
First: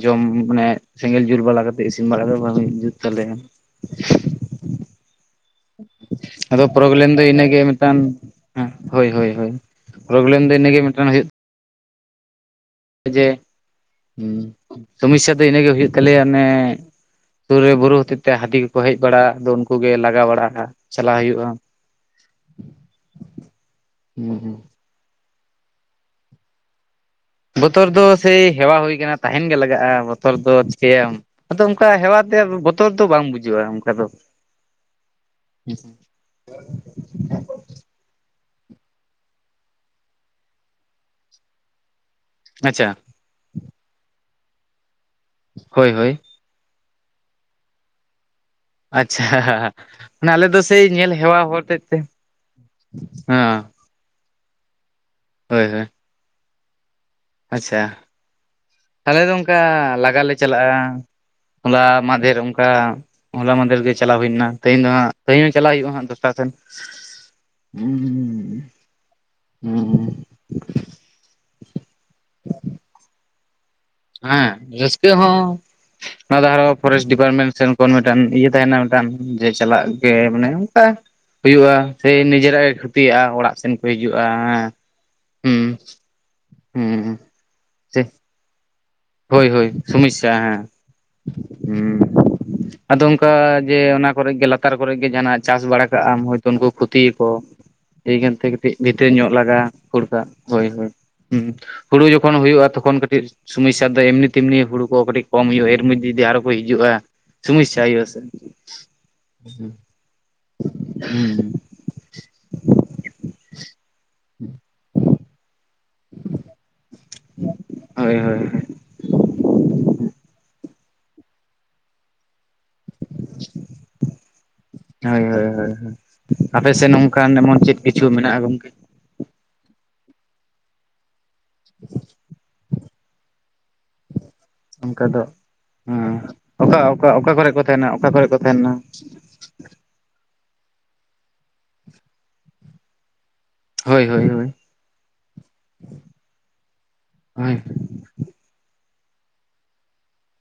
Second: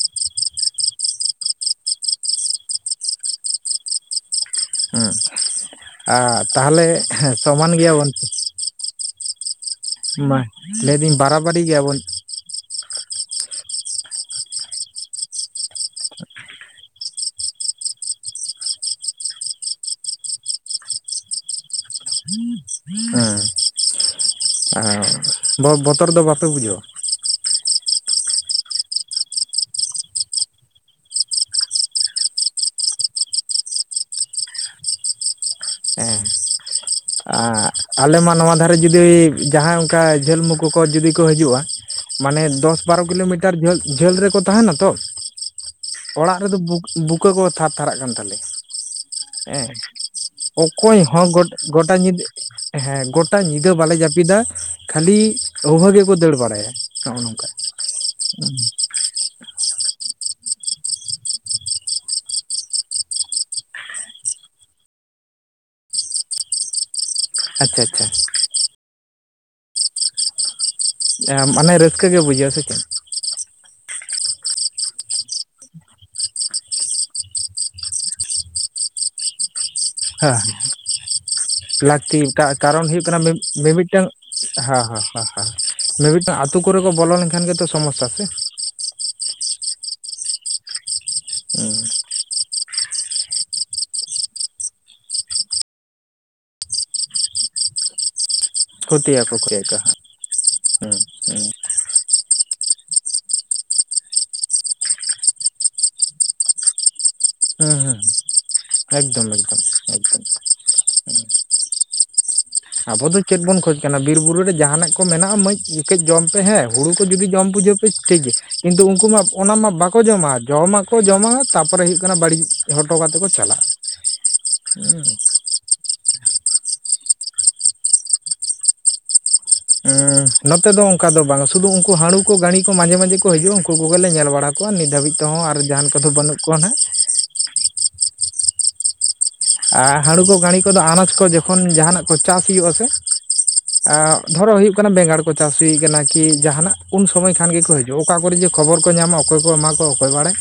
ᱡᱚᱢ ᱢᱟᱱᱮ ᱥᱮᱸᱜᱮᱞ ᱡᱩᱞ ᱵᱟᱲᱟ ᱠᱟᱛᱮᱫ ᱤᱥᱤᱱ ᱵᱟᱲᱟ ᱠᱟᱛᱮ ᱵᱷᱟᱜᱤ ᱡᱩᱛ ᱛᱟᱞᱮᱭᱟ᱾ ᱟ ᱟᱫᱚ ᱛᱟᱦᱞᱮ ᱯᱨᱚᱵᱞᱮᱢ ᱫᱚ ᱤᱱᱟᱹᱜᱮ ᱥᱚᱢᱟᱱ ᱜᱮᱭᱟ ᱵᱚᱱ᱾ ᱢᱤᱫᱴᱟᱝ ᱦᱮᱸ ᱦᱳᱭ - ᱦᱳᱭ - ᱦᱳᱭ ᱯᱳᱨᱚᱵᱮᱞᱮᱢ ᱫᱚ ᱤᱱᱟᱹᱜᱮ ᱢᱤᱫᱴᱟᱝ ᱦᱩᱭᱩᱜ ᱵᱟᱹᱲᱤ ᱜᱮᱭᱟ ᱵᱚᱱ᱾ ᱡᱮ ᱥᱚᱢᱳᱥᱼᱥᱟ ᱫᱚ ᱤᱱᱟᱹ ᱜᱮ ᱦᱩᱭᱩᱜ ᱛᱟᱞᱮᱭᱟ ᱚᱱᱮ᱾ ᱥᱩᱨ ᱨᱮ ᱵᱩᱨᱩ ᱦᱚᱛᱮᱫ ᱛᱮ ᱦᱟᱹᱛᱤ ᱠᱚᱠᱚ ᱦᱮᱡ ᱵᱟᱲᱟᱜᱼᱟ, ᱟᱫᱚ ᱩᱱᱠᱩ ᱜᱮ ᱞᱟᱜᱟ ᱵᱟᱲᱟ ᱪᱟᱞᱟᱣ ᱦᱩᱭᱩᱜᱼᱟ᱾ ᱦᱮᱸ ᱦᱩᱸ ᱦᱩᱸ [UNINTELLIGIBLE] ᱵᱚ ᱵᱚᱛᱚᱨ ᱫᱚ ᱵᱟᱯᱮ ᱵᱩᱡᱷᱟᱹᱣᱟ᱾ ᱵᱚᱛᱚᱨ ᱫᱚ ᱥᱮᱭ ᱦᱮᱣᱟ ᱦᱩᱭ ᱟᱠᱟᱱᱟ, ᱛᱟᱦᱮᱱ ᱜᱮ ᱞᱟᱜᱟᱜᱼᱟ, ᱵᱚᱛᱚᱨ ᱫᱚ ᱪᱮᱠᱟᱹᱭᱟᱢ᱾ ᱟᱫᱚ ᱚᱱᱠᱟ ᱦᱮᱣᱟ ᱛᱮ ᱵᱚᱛᱚᱨ ᱫᱚ ᱵᱟᱝ ᱵᱩᱡᱷᱟᱹᱣᱼᱟ ᱚᱱᱠᱟ ᱫᱚ᱾ ᱦᱮ ᱦᱮᱸ [UNINTELLIGIBLE] ᱟᱨ ᱟᱞᱮ ᱢᱟ ᱱᱚᱣᱟ ᱫᱷᱟᱨᱮ ᱡᱩᱫᱤ ᱡᱟᱦᱟᱸᱭ ᱚᱱᱠᱟ ᱡᱷᱟᱹᱞ ᱢᱩ ᱠᱚᱠᱚ ᱡᱩᱫᱤ ᱠᱚ ᱦᱤᱡᱩᱜᱼᱟ᱾ ᱢᱟᱱᱮ ᱫᱚᱥ ᱟᱪᱪᱷᱟ ᱵᱟᱨᱚ ᱠᱤᱞᱳᱢᱤᱴᱟᱨ ᱡᱷᱟᱹᱞ ᱡᱷᱟᱹᱞ ᱨᱮᱠᱚ ᱛᱟᱦᱮᱱᱟ ᱛᱚ᱾ ᱦᱳᱭ ᱦᱳᱭ ᱾ ᱚᱲᱟᱜ ᱨᱮᱫᱚ ᱵᱩᱠ, ᱵᱩᱠᱟᱹ ᱠᱚ ᱛᱷᱟᱨ ᱛᱷᱟᱨᱟᱜ ᱠᱟᱱ ᱛᱟᱞᱮᱭᱟ ᱟᱪᱪᱷᱟ ᱾ ᱮᱸ, ᱢᱟᱱᱮ ᱟᱞᱮ ᱫᱚ ᱥᱮᱭ ᱚᱠᱚᱭ ᱧᱮᱞ ᱦᱚᱸ ᱦᱮᱣᱟ ᱜᱚᱴ, ᱦᱚᱲ ᱛᱮᱫ ᱜᱚᱴᱟ ᱛᱮ ᱧᱤᱫᱟᱹ ᱦᱮᱸ, ᱜᱚᱴᱟ ᱦᱚᱸ ᱧᱤᱫᱟᱹ ᱵᱟᱞᱮ ᱡᱟᱹᱯᱤᱫᱟ ᱠᱷᱟᱹᱞᱤ ᱦᱳᱭ ᱦᱳᱭ ᱟᱹᱣᱷᱟᱹ ᱜᱮ ᱠᱚ ᱫᱟᱹᱲ ᱵᱟᱲᱟᱭᱟ, ᱱᱚᱜᱼᱚᱭ ᱱᱚᱝᱠᱟ ᱾ ᱟᱪᱪᱷᱟ ᱾ ᱟᱞᱮ ᱫᱚ ᱚᱱᱠᱟ ᱞᱟᱜᱟ ᱞᱮ ᱪᱟᱞᱟᱜᱼᱟ ᱾ ᱦᱚᱞᱟ ᱢᱟᱫᱷᱮᱨ ᱚᱱᱠᱟ ᱦᱚᱞᱟ ᱢᱟᱦᱫᱮᱨ ᱜᱮ ᱪᱟᱞᱟᱣ ᱦᱩᱭ ᱞᱮᱱᱟ᱾ ᱛᱮᱦᱤᱧ ᱫᱚ ᱦᱟᱸᱜ, ᱛᱮᱦᱤᱧ ᱪᱟᱞᱟᱜ ᱦᱩᱭᱩᱜᱼᱟ ᱦᱟᱸᱜ ᱫᱚᱥᱴᱟᱨ ᱥᱮᱱ ᱟᱪᱪᱷᱟ ᱟᱪᱪᱷᱟ ᱦᱩᱸ, ᱦᱮᱸ ᱾ ᱢᱟᱱᱮ ᱨᱟᱹᱥᱠᱟᱹ ᱜᱮ ᱵᱩᱡᱷᱟᱹᱜᱼᱟ ᱥᱮ ᱪᱮᱫ? ᱦᱮᱸ, ᱨᱟᱹᱥᱠᱟᱹ ᱦᱚᱸ ᱚᱱᱟ ᱫᱚ ᱟᱨᱚ ᱯᱷᱚᱨᱮᱥᱴ ᱰᱤᱯᱟᱨᱢᱮᱱᱴ ᱥᱮᱱ ᱠᱷᱚᱱ ᱢᱤᱫᱴᱟᱱ ᱤᱭᱟᱹ ᱛᱟᱦᱮᱱᱟ, ᱢᱤᱫᱴᱟᱱ ᱡᱮ ᱪᱟᱞᱟᱜ ᱜᱮ, ᱦᱮᱸ ᱢᱟᱱᱮ ᱚᱱᱠᱟ ᱦᱩᱭᱩᱜᱼᱟ ᱥᱮ ᱞᱟᱹᱠᱛᱤ ᱱᱤᱡᱮᱨᱟᱜ ᱜᱮ ᱠᱟᱨᱚᱱ ᱦᱩᱭᱩᱜ ᱠᱟᱱᱟ ᱠᱷᱚᱛᱤᱜᱼᱟ, ᱚᱲᱟᱜ ᱥᱮᱱ ᱠᱚ ᱦᱤᱡᱩᱜᱼᱟ, ᱦᱮᱸ ᱾ ᱢᱤᱢᱤᱫ ᱴᱟᱝ ᱟᱹᱛᱩ ᱠᱚᱨᱮ ᱠᱚ ᱵᱚᱞᱚ ᱞᱮᱱᱠᱷᱟᱱ ᱜᱮᱛᱚ ᱥᱚᱢᱚᱥᱥᱟ ᱦᱩᱸ ᱥᱮ ᱾ ᱦᱳᱭ ᱦᱳᱭ, ᱥᱚᱢᱚᱥᱥᱟ ᱦᱮᱸ ᱾ ᱦᱮᱸ ᱾ ᱟᱫᱚ ᱚᱱᱠᱟ ᱡᱮ ᱚᱱᱟ ᱠᱚᱨᱮ ᱜᱮ ᱞᱟᱛᱟᱨ ᱠᱚᱨᱮ ᱜᱮ ᱡᱟᱦᱟᱸ ᱱᱟᱜ ᱪᱟᱥ ᱵᱟᱲᱟ ᱠᱟᱜ ᱟᱢ, ᱦᱚᱭᱛᱚ ᱩᱱᱠᱩ ᱠᱷᱚᱛᱤᱭᱟᱠᱚ ᱾ ᱮᱭ ᱠᱟᱨᱚᱱ ᱛᱮ ᱠᱟᱹᱴᱤᱡ ᱵᱷᱤᱛᱨᱤ ᱧᱚᱜ ᱠᱷᱚᱛᱤᱭᱟᱠᱚ ᱞᱟᱜᱟ ᱠᱷᱚᱛᱤᱭᱟᱠᱚ ᱠᱷᱟᱹᱲ ᱠᱟᱜ, ᱦᱳᱭ ᱦᱳᱭ, ᱦᱩᱸ ᱾ ᱦᱩᱲᱩ ᱡᱚᱠᱷᱚᱱ ᱦᱩᱭᱩᱜᱼᱟ, ᱛᱚᱠᱷᱚᱱ ᱠᱟᱹᱴᱤᱡ ᱥᱚᱢᱥ ᱥᱟ ᱱᱮᱛᱟᱨ ᱫᱚ ᱮᱢᱱᱤ ᱛᱮᱢᱱᱤ ᱦᱩᱲᱩ ᱠᱚ ᱠᱟᱹᱴᱤᱡ ᱠᱚᱢ ᱦᱩᱭᱩᱜᱼᱟ, ᱮᱨ ᱢᱚᱫᱷᱮ ᱡᱩᱫᱤ ᱟᱨᱚ ᱠᱚ ᱦᱤᱡᱩᱜᱼᱟ ᱦᱩᱸ ᱥᱚᱢᱚᱥᱟ ᱦᱩᱸ ᱦᱩᱸ ᱦᱩᱭᱩᱜ-ᱟ ᱥᱮ ᱮᱠᱫᱚᱢ ᱾ ᱮᱠᱫᱚᱢ ᱦᱩᱸ ᱮᱠᱫᱚᱢ ᱾ ᱟᱵᱚ ᱫᱚ ᱪᱮᱫ ᱵᱚᱱ ᱠᱷᱚᱡ ᱠᱟᱱᱟ, ᱵᱤᱨ ᱵᱩᱨᱩ ᱨᱮ ᱡᱟᱦᱟᱱᱟᱜ ᱠᱚ ᱢᱮᱱᱟᱜᱼᱟ ᱠᱟᱹᱡ ᱡᱚᱢ ᱯᱮ ᱦᱮᱸ, ᱦᱩᱲᱩ ᱠᱚ ᱡᱩᱫᱤ ᱡᱚᱢ ᱵᱩᱡᱷᱟᱹᱣ ᱯᱮ ᱦᱳᱭ ᱴᱷᱤᱠ ᱜᱮᱭᱟ ᱦᱳᱭ ᱾ ᱠᱤᱱᱛᱩ ᱩᱱᱠᱩ ᱢᱟ ᱚᱱᱟ ᱢᱟ ᱵᱟᱠᱚ ᱡᱚᱢᱟ ᱡᱚᱢᱟᱜ ᱠᱚ ᱡᱚᱢᱟ, ᱛᱟᱯᱚᱨᱮ ᱦᱩᱭᱩᱜ ᱠᱟᱱᱟ ᱵᱟᱹᱲᱤᱡ ᱦᱚᱴᱚ ᱠᱟᱛᱮ ᱠᱚ ᱪᱟᱞᱟᱜᱼᱟ ᱾ ᱦᱳᱭ ᱦᱳᱭ, ᱦᱮᱸ ᱦᱮᱸ ᱾ ᱟᱯᱮ ᱥᱮᱫ ᱱᱚᱝᱠᱟᱱ ᱮᱢᱚᱱ ᱪᱮᱫ ᱠᱤᱪᱷᱩ ᱢᱮᱱᱟᱜᱼᱟ? ᱜᱚᱝᱠᱮ ᱾ ᱦᱩᱸ, ᱱᱚᱛᱮ ᱫᱚ ᱚᱱᱠᱟ ᱫᱚ ᱵᱟᱝ, ᱥᱩᱫᱩ ᱩᱱᱠᱩ ᱦᱟᱹᱬᱩ ᱠᱚ ᱜᱟᱺᱲᱤ ᱠᱚ ᱢᱟᱡᱷᱮ ᱢᱟᱡᱷᱮ ᱠᱚ ᱦᱤᱡᱩᱜᱼᱟ, ᱩᱱᱠᱩ ᱠᱚᱜᱮ ᱞᱮ ᱧᱮᱞ ᱵᱟᱲᱟ ᱠᱚᱣᱟ ᱾ᱱᱤᱛ ᱚᱱᱠᱟ ᱫᱷᱟᱹᱵᱤᱡ ᱫᱚ ᱛᱮᱦᱚᱸ ᱟᱨ ᱡᱟᱦᱟᱱ ᱠᱚᱫᱚ ᱦᱮᱸ ᱵᱟᱹᱱᱩᱜ ᱠᱚᱣᱟ ᱱᱟᱦᱟᱜ ᱚᱠᱟ ᱾ ᱚᱠᱟ, ᱚᱠᱟ ᱠᱚᱨᱮ ᱠᱚ ᱛᱟᱦᱮᱱᱟ? ᱚᱠᱟ ᱠᱚᱨᱮ ᱠᱚ ᱛᱟᱦᱮᱱᱟ? ᱟᱨ ᱦᱟᱺᱲᱩ ᱠᱚ ᱜᱟᱺᱲᱤ ᱠᱚᱫᱚ, ᱟᱱᱟᱡᱽ ᱠᱚ ᱡᱚᱠᱷᱚᱱ ᱡᱟᱦᱟᱱᱟᱜ ᱠᱚ ᱪᱟᱥ ᱦᱩᱭᱩᱜ-ᱟ ᱥᱮ ᱦᱳᱭ ᱦᱳᱭ ᱦᱳᱭ ᱫᱷᱚᱨᱚ ᱦᱩᱭᱩᱜ ᱠᱟᱱᱟ, ᱵᱮᱸᱜᱟᱲ ᱠᱚ ᱪᱟᱥ ᱦᱩᱭ ᱟᱠᱟᱱᱟ ᱠᱤ ᱡᱟᱦᱱᱟᱜ ᱩᱱ ᱥᱚᱢᱚᱭ ᱠᱷᱟᱱ ᱦᱳᱭ ᱜᱮᱠᱚ ᱦᱤᱡᱩᱜ ᱟ᱾ ᱚᱠᱟ ᱠᱚᱨᱮ ᱡᱮ ᱠᱷᱚᱵᱚᱨ ᱠᱚ ᱧᱟᱢᱟ ᱚᱠᱚᱭ ᱠᱚ ᱮᱢᱟ ᱠᱚᱣᱟ ᱚᱠᱚᱭ ᱵᱟᱲᱟᱭ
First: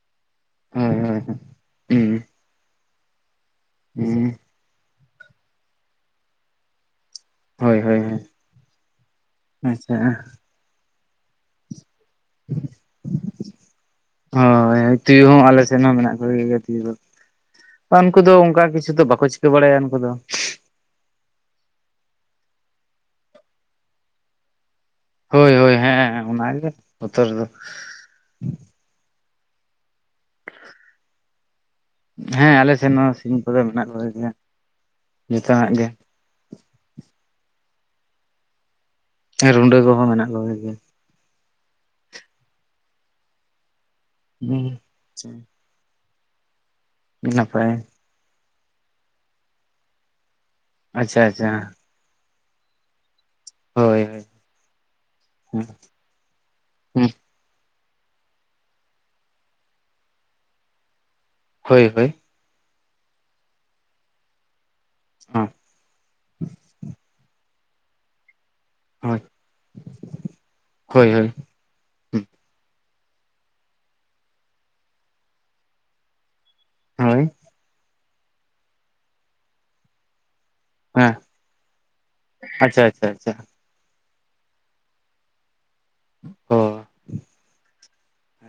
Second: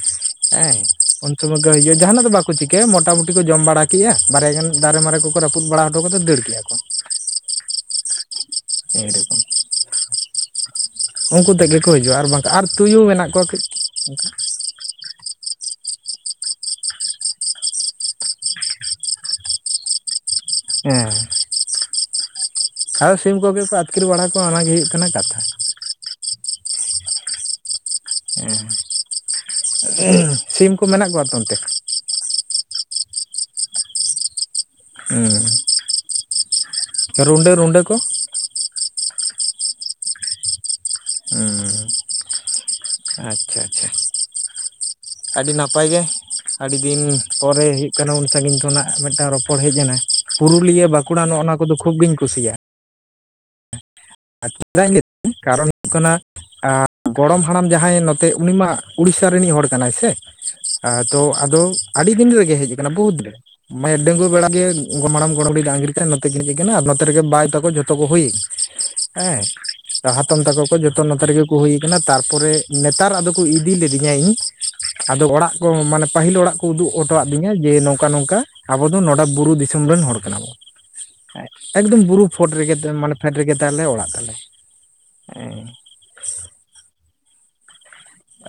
ᱦᱮᱸ, ᱦᱳᱭ ᱦᱳᱭ ᱩᱱ ᱥᱚᱢᱚᱭ ᱠᱚ ᱦᱤᱡᱩᱜ-ᱟ ᱦᱳᱭ ᱾ᱡᱟᱦᱟᱱᱟᱜ ᱫᱚ ᱵᱟᱠᱚ ᱪᱤᱠᱟᱹᱭᱟ ᱢᱚᱴᱟ ᱢᱩᱴᱤ ᱠᱚ ᱡᱚᱢ ᱵᱟᱲᱟ ᱠᱮᱫᱼᱟ, ᱵᱟᱨᱭᱟ ᱜᱟᱱ ᱫᱟᱨᱮ ᱢᱟᱨᱮ ᱠᱚ ᱠᱚ ᱨᱟᱹᱯᱩᱫ ᱵᱟᱲᱟ ᱦᱚᱴᱚ ᱠᱟᱛᱮᱫ ᱫᱟᱹᱲ ᱠᱮᱫᱮᱜᱼᱟ ᱠᱚ ᱾ ᱦᱳᱭ ᱦᱳᱭ ᱦᱳᱭ ᱾ [UNINTELLIGIBLE] ᱟᱪᱪᱷᱟ ᱾ ᱩᱱᱠᱩ ᱛᱮᱫ ᱜᱮᱠᱚ ᱦᱤᱡᱩᱜᱼᱟ ᱟᱨ ᱵᱟᱝᱠᱷᱟᱱ ᱟᱨ ᱛᱩᱭᱩ ᱢᱮᱱᱟᱜ ᱠᱚᱣᱟ ᱠᱟᱹᱡ ᱾ ᱦᱳᱭ ᱛᱩᱭᱩ ᱦᱚᱸ ᱟᱞᱮ ᱥᱮᱱ ᱦᱚᱸ ᱢᱮᱱᱟᱜ ᱠᱚ ᱜᱮᱭᱟ ᱛᱩᱭᱩ ᱫᱚ ᱾ ᱵᱟᱝ ᱩᱱᱠᱩ ᱫᱚ ᱚᱱᱠᱟ ᱠᱤᱪᱷᱩ ᱫᱚ ᱵᱟᱠᱚ ᱪᱤᱠᱟᱹ ᱵᱟᱲᱟᱭᱟ ᱩᱱᱠᱩ ᱫᱚ ᱾ ᱦᱮᱸ ᱾ ᱟᱨ ᱥᱤᱢ ᱠᱚᱜᱮ ᱠᱚ ᱟᱹᱛᱠᱤᱨ ᱵᱟᱲᱟ ᱠᱚᱣᱟ, ᱚᱱᱟ ᱜᱮ ᱦᱩᱭᱩᱜ ᱠᱟᱱᱟ ᱠᱟᱛᱷᱟ ᱾ ᱦᱳᱭ ᱦᱳᱭ, ᱦᱮᱸ, ᱚᱱᱟ ᱜᱮ ᱵᱚᱛᱚᱨ ᱫᱚ ᱾ ᱥᱤᱢ ᱠᱚ ᱢᱮᱱᱟᱜ ᱠᱚᱣᱟ ᱛᱚ ᱚᱱᱛᱮ? ᱦᱮᱸ, ᱟᱞᱮ ᱥᱮᱱ ᱦᱚᱸ ᱥᱤᱢ ᱠᱚᱫᱚ ᱢᱮᱱᱟᱜ ᱠᱚ ᱜᱮᱭᱟ ᱡᱚᱛᱚᱱᱟᱜ ᱜᱮ ᱾ ᱨᱩᱸᱰᱟᱹ, ᱨᱩᱸᱰᱟᱹ ᱠᱚ? ᱨᱩᱸᱰᱟᱹ ᱠᱚᱦᱚᱸ ᱢᱮᱱᱟᱜ ᱠᱚ ᱜᱮᱭᱟ ᱾ ᱦᱮᱸ ᱾ ᱟᱪᱪᱷᱟ ᱟᱪᱪᱷᱟ ᱾ ᱦᱮᱸ ᱟᱹᱰᱤ ᱱᱟᱯᱟᱭ ᱜᱮ ᱟᱹᱰᱤ ᱫᱤᱱ ᱯᱚᱨᱮ ᱱᱟᱯᱟᱭ ᱦᱩᱭᱩᱜ ᱠᱟᱱᱟ ᱩᱱ ᱥᱟᱺᱜᱤᱧ ᱠᱷᱚᱱᱟᱜ ᱢᱤᱫᱴᱟᱝ ᱨᱚᱯᱚᱲ ᱦᱮᱡ ᱮᱱᱟ ᱯᱩᱨᱩᱞᱤᱭᱟᱹ, ᱟᱪᱪᱷᱟ ᱵᱟᱸᱠᱩᱲᱟ ᱱᱚᱜᱼ ᱟᱪᱪᱷᱟ ᱱᱚᱣᱟ ᱠᱚᱫᱚ ᱠᱷᱩᱵᱽ ᱜᱤᱧ ᱠᱩᱥᱤᱭᱟᱜᱼᱟ᱾ ᱦᱳᱭ ᱦᱳᱭ ᱪᱮᱫᱟᱜ ᱠᱟᱨᱚᱱ ᱦᱩᱭᱩᱜ ᱠᱟᱱᱟ ᱦᱳᱭ ᱜᱚᱲᱚᱢ ᱦᱟᱲᱟᱢ ᱡᱟᱦᱟᱸᱭ ᱱᱚᱛᱮ ᱩᱱᱤ ᱢᱟ ᱩᱲᱤᱥᱥᱟ ᱨᱤᱱᱤᱡ ᱦᱚᱲ ᱠᱟᱱᱟᱭ ᱥᱮ ᱛᱚ ᱟ ᱫᱚ ᱦᱳᱭ ᱦᱳᱭ ᱟᱹᱰᱤ ᱫᱤᱱ ᱨᱮᱜᱮ ᱦᱮᱡ ᱟᱠᱟᱱᱟ ᱵᱚᱦᱩᱛ ᱨᱮ ᱢᱟᱱᱮ ᱰᱟᱝᱜᱩᱣᱟ ᱵᱮᱲᱟ ᱜᱮ ᱦᱚᱸ [UNINTELLIGIBLE] ᱟᱸᱜᱤᱨ ᱱᱚᱛᱮ ᱜᱮᱧ ᱦᱤᱡ ᱠᱟᱱᱟ ᱟᱨ ᱱᱚᱛᱮ ᱨᱮᱜᱮ ᱵᱟᱭ ᱛᱟᱠᱚ ᱡᱷᱚᱛᱚ ᱠᱚ ᱦᱩᱭ [UNINTELLIGIBLE] ᱦᱳᱭ ᱦᱮᱸ ᱦᱟᱛᱚᱢ ᱛᱟᱠᱚ ᱠᱚ ᱡᱚᱛᱚ ᱦᱳᱭ ᱱᱚᱛᱮ ᱦᱳᱭ ᱨᱮᱜᱮ ᱠᱚ ᱦᱩᱭ ᱠᱟᱱᱟ ᱛᱟᱨᱯᱚᱨᱮ ᱱᱮᱛᱟᱨ ᱟᱫᱚ ᱠᱚ ᱤᱫᱤ ᱞᱤᱫᱤᱧᱟ ᱤᱧ᱾ ᱟᱫᱚ ᱚᱲᱟᱜ ᱠᱚ ᱢᱟᱱᱮ ᱯᱟᱹᱦᱤᱞ ᱚᱲᱟᱜ ᱩᱫᱩᱜ ᱦᱳᱭ ᱦᱚᱴᱚᱣᱟᱫᱤᱧᱟ ᱡᱮ ᱱᱚᱝᱠᱟ ᱱᱚᱝᱠᱟ ᱟᱵᱚ ᱫᱚ ᱱᱚᱰᱮ ᱵᱩᱨᱩ ᱫᱤᱥᱚᱢ ᱨᱮᱱ ᱦᱚᱲ ᱠᱟᱱᱟ ᱵᱚᱱ᱾ ᱦᱮᱸ ᱮᱠᱫᱚᱢ ᱵᱩᱨᱩ ᱯᱷᱳᱰ ᱟᱪᱪᱷᱟ ᱨᱮᱜᱮ ᱟᱪᱪᱷᱟ ᱢᱟᱱᱮ ᱟᱪᱪᱷᱟ ᱯᱷᱮᱰ ᱨᱮᱜᱮ ᱛᱟᱞᱮ ᱚᱲᱟᱜ ᱛᱟᱞᱮ ᱦᱮᱸ ᱚ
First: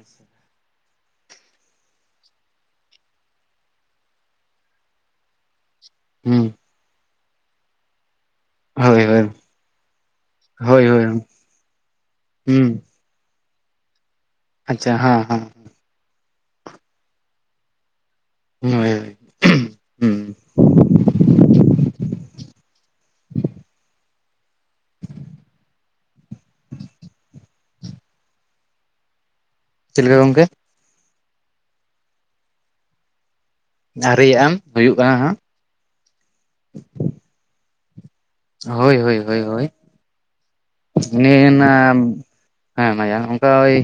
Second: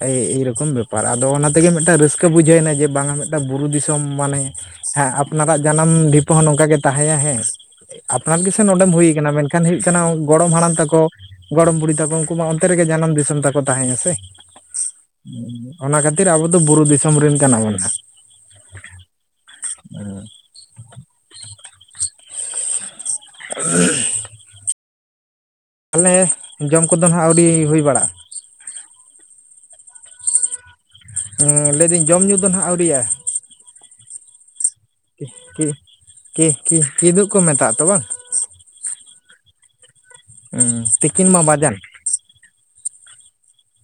ᱮᱭ ᱮᱭᱨᱚᱠᱚᱢ ᱵᱮᱯᱟᱨ ᱟᱫᱚ ᱚᱱᱟ ᱛᱮᱜᱮ ᱢᱤᱫᱴᱟᱱ ᱨᱟᱹᱥᱠᱟᱹ ᱵᱩᱡᱷᱟᱹᱣᱱᱟ ᱡᱮ ᱵᱟᱝᱟ ᱢᱤᱫᱴᱟᱝ ᱵᱩᱨᱩ ᱫᱤᱥᱚᱢ ᱢᱟᱱᱮ ᱦᱮᱸ ᱟᱯᱱᱟᱨᱟᱜ ᱡᱟᱱᱟᱢ ᱫᱷᱤᱯᱩ ᱦᱚᱸ ᱦᱩᱸ ᱱᱚᱝᱠᱟ ᱜᱮ ᱛᱟᱦᱮᱸᱱᱟ ᱦᱮᱸ ᱟᱯᱱᱟᱨ ᱜᱮᱥᱮ ᱱᱚᱰᱮᱢ ᱦᱳᱭ ᱦᱩᱭ ᱦᱳᱭ ᱟᱠᱟᱱᱟ ᱢᱮᱱᱠᱷᱟᱱ ᱦᱩᱭᱩᱜ ᱠᱟᱱᱟ ᱜᱚᱲᱚᱢ ᱦᱟᱲᱟᱢ ᱦᱳᱭ ᱛᱟᱠᱚ ᱦᱳᱭ ᱜᱚᱲᱚᱢ ᱵᱩᱲᱦᱤ ᱛᱟᱠᱚ ᱩᱱᱠᱩ ᱢᱟ ᱚᱱᱛᱮ ᱦᱩᱸ ᱨᱮᱜᱮ ᱡᱟᱱᱟᱢ ᱫᱤᱥᱚᱢ ᱛᱟᱠᱚ ᱛᱟᱦᱮᱸᱭᱟ ᱥᱮ᱾ ᱟᱪᱪᱷᱟ ᱦᱮᱸ ᱦᱮᱸ ᱚᱱᱟ ᱠᱷᱟᱹᱛᱤᱨ ᱟᱵᱚ ᱫᱚ ᱵᱩᱨᱩ ᱫᱤᱥᱚᱢ ᱨᱮᱱ ᱠᱟᱱᱟ ᱵᱚᱱ ᱦᱟᱸᱜ ᱦᱳᱭ ᱦᱳᱭ ᱚᱸ ᱦᱩᱸ [UNINTELLIGIBLE] ᱛᱟᱞᱮ ᱡᱚᱢ ᱠᱚᱫᱚ ᱱᱟᱦᱟᱸᱜ ᱟᱹᱣᱨᱤ ᱦᱩᱭ ᱵᱟᱲᱟᱜᱼᱟ᱾ ᱪᱮᱫ ᱞᱮᱠᱟ ᱜᱚᱝᱠᱮ ᱦᱮᱸ ᱞᱟᱹᱭᱫᱟᱹᱧ ᱡᱚᱢ ᱧᱩ ᱫᱚ ᱱᱟᱦᱟᱸᱜ ᱟᱹᱣᱨᱤᱭᱟᱜᱼᱟ᱾ ᱟᱹᱣᱨᱤ ᱭᱟᱜ ᱟᱢ ᱦᱩᱭᱩᱜ ᱠᱟᱱᱟ ᱠᱤ ᱦᱟᱸᱜ ᱠᱤ ᱠᱤ ᱠᱤ ᱠᱤᱫᱩ ᱠᱚ ᱢᱮᱛᱟᱜᱼᱟ ᱛᱚ ᱵᱟᱝ? ᱦᱳᱭ ᱦᱳᱭ ᱦᱳᱭ ᱦᱳᱭ ᱛᱤᱠᱤᱱ ᱢᱟ ᱱᱮ ᱵᱟᱡᱟᱱ ᱱᱟᱢ ᱦᱮᱸ ᱢᱟᱸᱡᱟᱱ ᱚᱱᱠᱟ ᱳᱭ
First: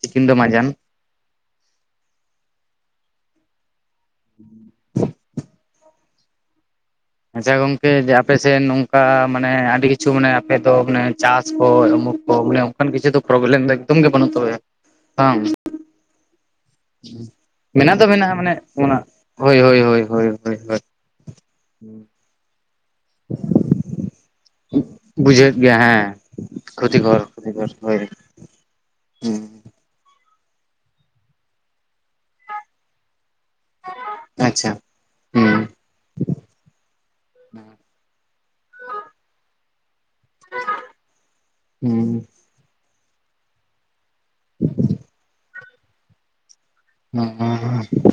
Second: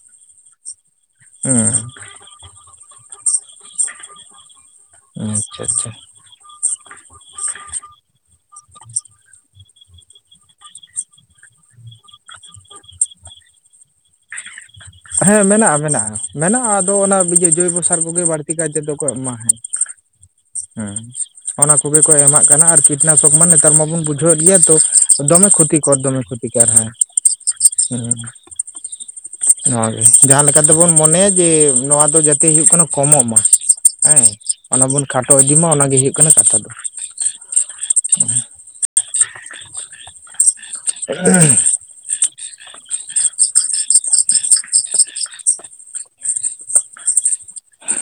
ᱛᱤᱠᱤᱱ ᱫᱚ ᱢᱟᱡᱟᱱ ᱦᱮᱸ ᱦᱮᱸ [UNINTELLIGIBLE] ᱟᱪᱪᱷᱟ ᱟᱪᱪᱷᱟ ᱟᱪᱪᱷᱟ ᱜᱚᱝᱠᱮ ᱡᱮ ᱟᱯ ᱟᱯᱮᱥᱮᱫ ᱱᱚᱝᱠᱟ ᱢᱟᱱᱮ ᱟᱹᱰᱤ ᱠᱤᱪᱷᱩ ᱢᱟᱱᱮ ᱟᱯᱮᱫᱚ ᱢᱟᱱᱮ ᱪᱟᱥ ᱠᱚ ᱩᱢᱩᱠ ᱠᱚ [UNINTELLIGIBLE] ᱚᱸᱠᱟᱱ ᱠᱤᱪᱷᱩ ᱫᱚ ᱯᱨᱚᱵᱮᱞᱮᱢ ᱫᱚ ᱮᱜᱫᱚᱢ ᱜᱮ ᱵᱟᱹᱱᱩᱜ ᱛᱟᱯᱮᱭᱟ᱾ ᱵᱟᱝ ᱦᱮᱸ ᱢᱮᱱᱟᱜᱼᱟ ᱢᱮᱱᱟᱜᱼᱟ ᱢᱮᱱᱟᱜᱼᱟ᱾ [UNINTELLIGIBLE] ᱫᱚ ᱚᱱᱟ ᱡᱚᱭᱵᱚ ᱢᱮᱱᱟᱜ ᱥᱟᱨ ᱫᱚ ᱠᱚᱜᱮ ᱢᱮᱱᱟᱜᱼᱟ ᱵᱟᱹᱲᱛᱤ ᱢᱟᱱᱮ ᱠᱟᱭᱛᱮ ᱫᱚ ᱚᱱᱟ ᱠᱚ ᱮᱢᱟ ᱦᱮᱸ ᱦᱳᱭ ᱦᱳᱭ ᱦᱳᱭ ᱦᱳᱭ ᱦᱳᱭ ᱦᱳᱭ ᱚᱱᱟ ᱠᱚᱜᱮ ᱠᱚ ᱮᱢᱟᱜ ᱠᱟᱱᱟ ᱟᱨᱠᱤ ᱠᱤᱴᱱᱟᱥᱚᱠ ᱢᱟ ᱱᱮᱛᱟᱨ ᱢᱟᱵᱚᱱ ᱵᱩᱡᱷᱟᱹᱣᱮᱫ ᱜᱮᱭᱟ ᱛᱚ ᱫᱚᱢᱮ ᱵᱩᱡᱷᱟᱹᱜ ᱜᱮᱭᱟ ᱠᱷᱚᱛᱤᱠᱚᱨ ᱦᱮᱸ ᱫᱚᱢᱮ ᱠᱷᱚᱛᱤᱠᱚᱨ ᱦᱮᱸ [UNINTELLIGIBLE] ᱦᱩᱸ ᱱᱚᱣᱟᱜᱮ ᱡᱟᱦᱟᱸᱞᱮᱠᱟ ᱛᱮᱵᱚᱱ ᱢᱚᱱᱮᱭᱟ ᱡᱮ ᱱᱚᱣᱟ ᱫᱚ ᱡᱟᱛᱮ ᱦᱩᱭᱩᱜ ᱠᱟᱱᱟ ᱠᱚᱢᱚᱜ ᱢᱟ᱾ ᱦᱮᱸ ᱟᱪᱪᱷᱟ ᱚᱱᱟ ᱵᱚᱱ ᱠᱷᱟᱴᱚ ᱤᱫᱤ ᱦᱩᱸ ᱢᱟ ᱚᱱᱟᱜᱮ ᱦᱩᱭᱩᱜ ᱠᱟᱱᱟ ᱠᱟᱛᱷᱟ ᱫᱚ᱾ [UNINTELLIGIBLE] ᱦᱩᱸ [UNINTELLIGIBLE]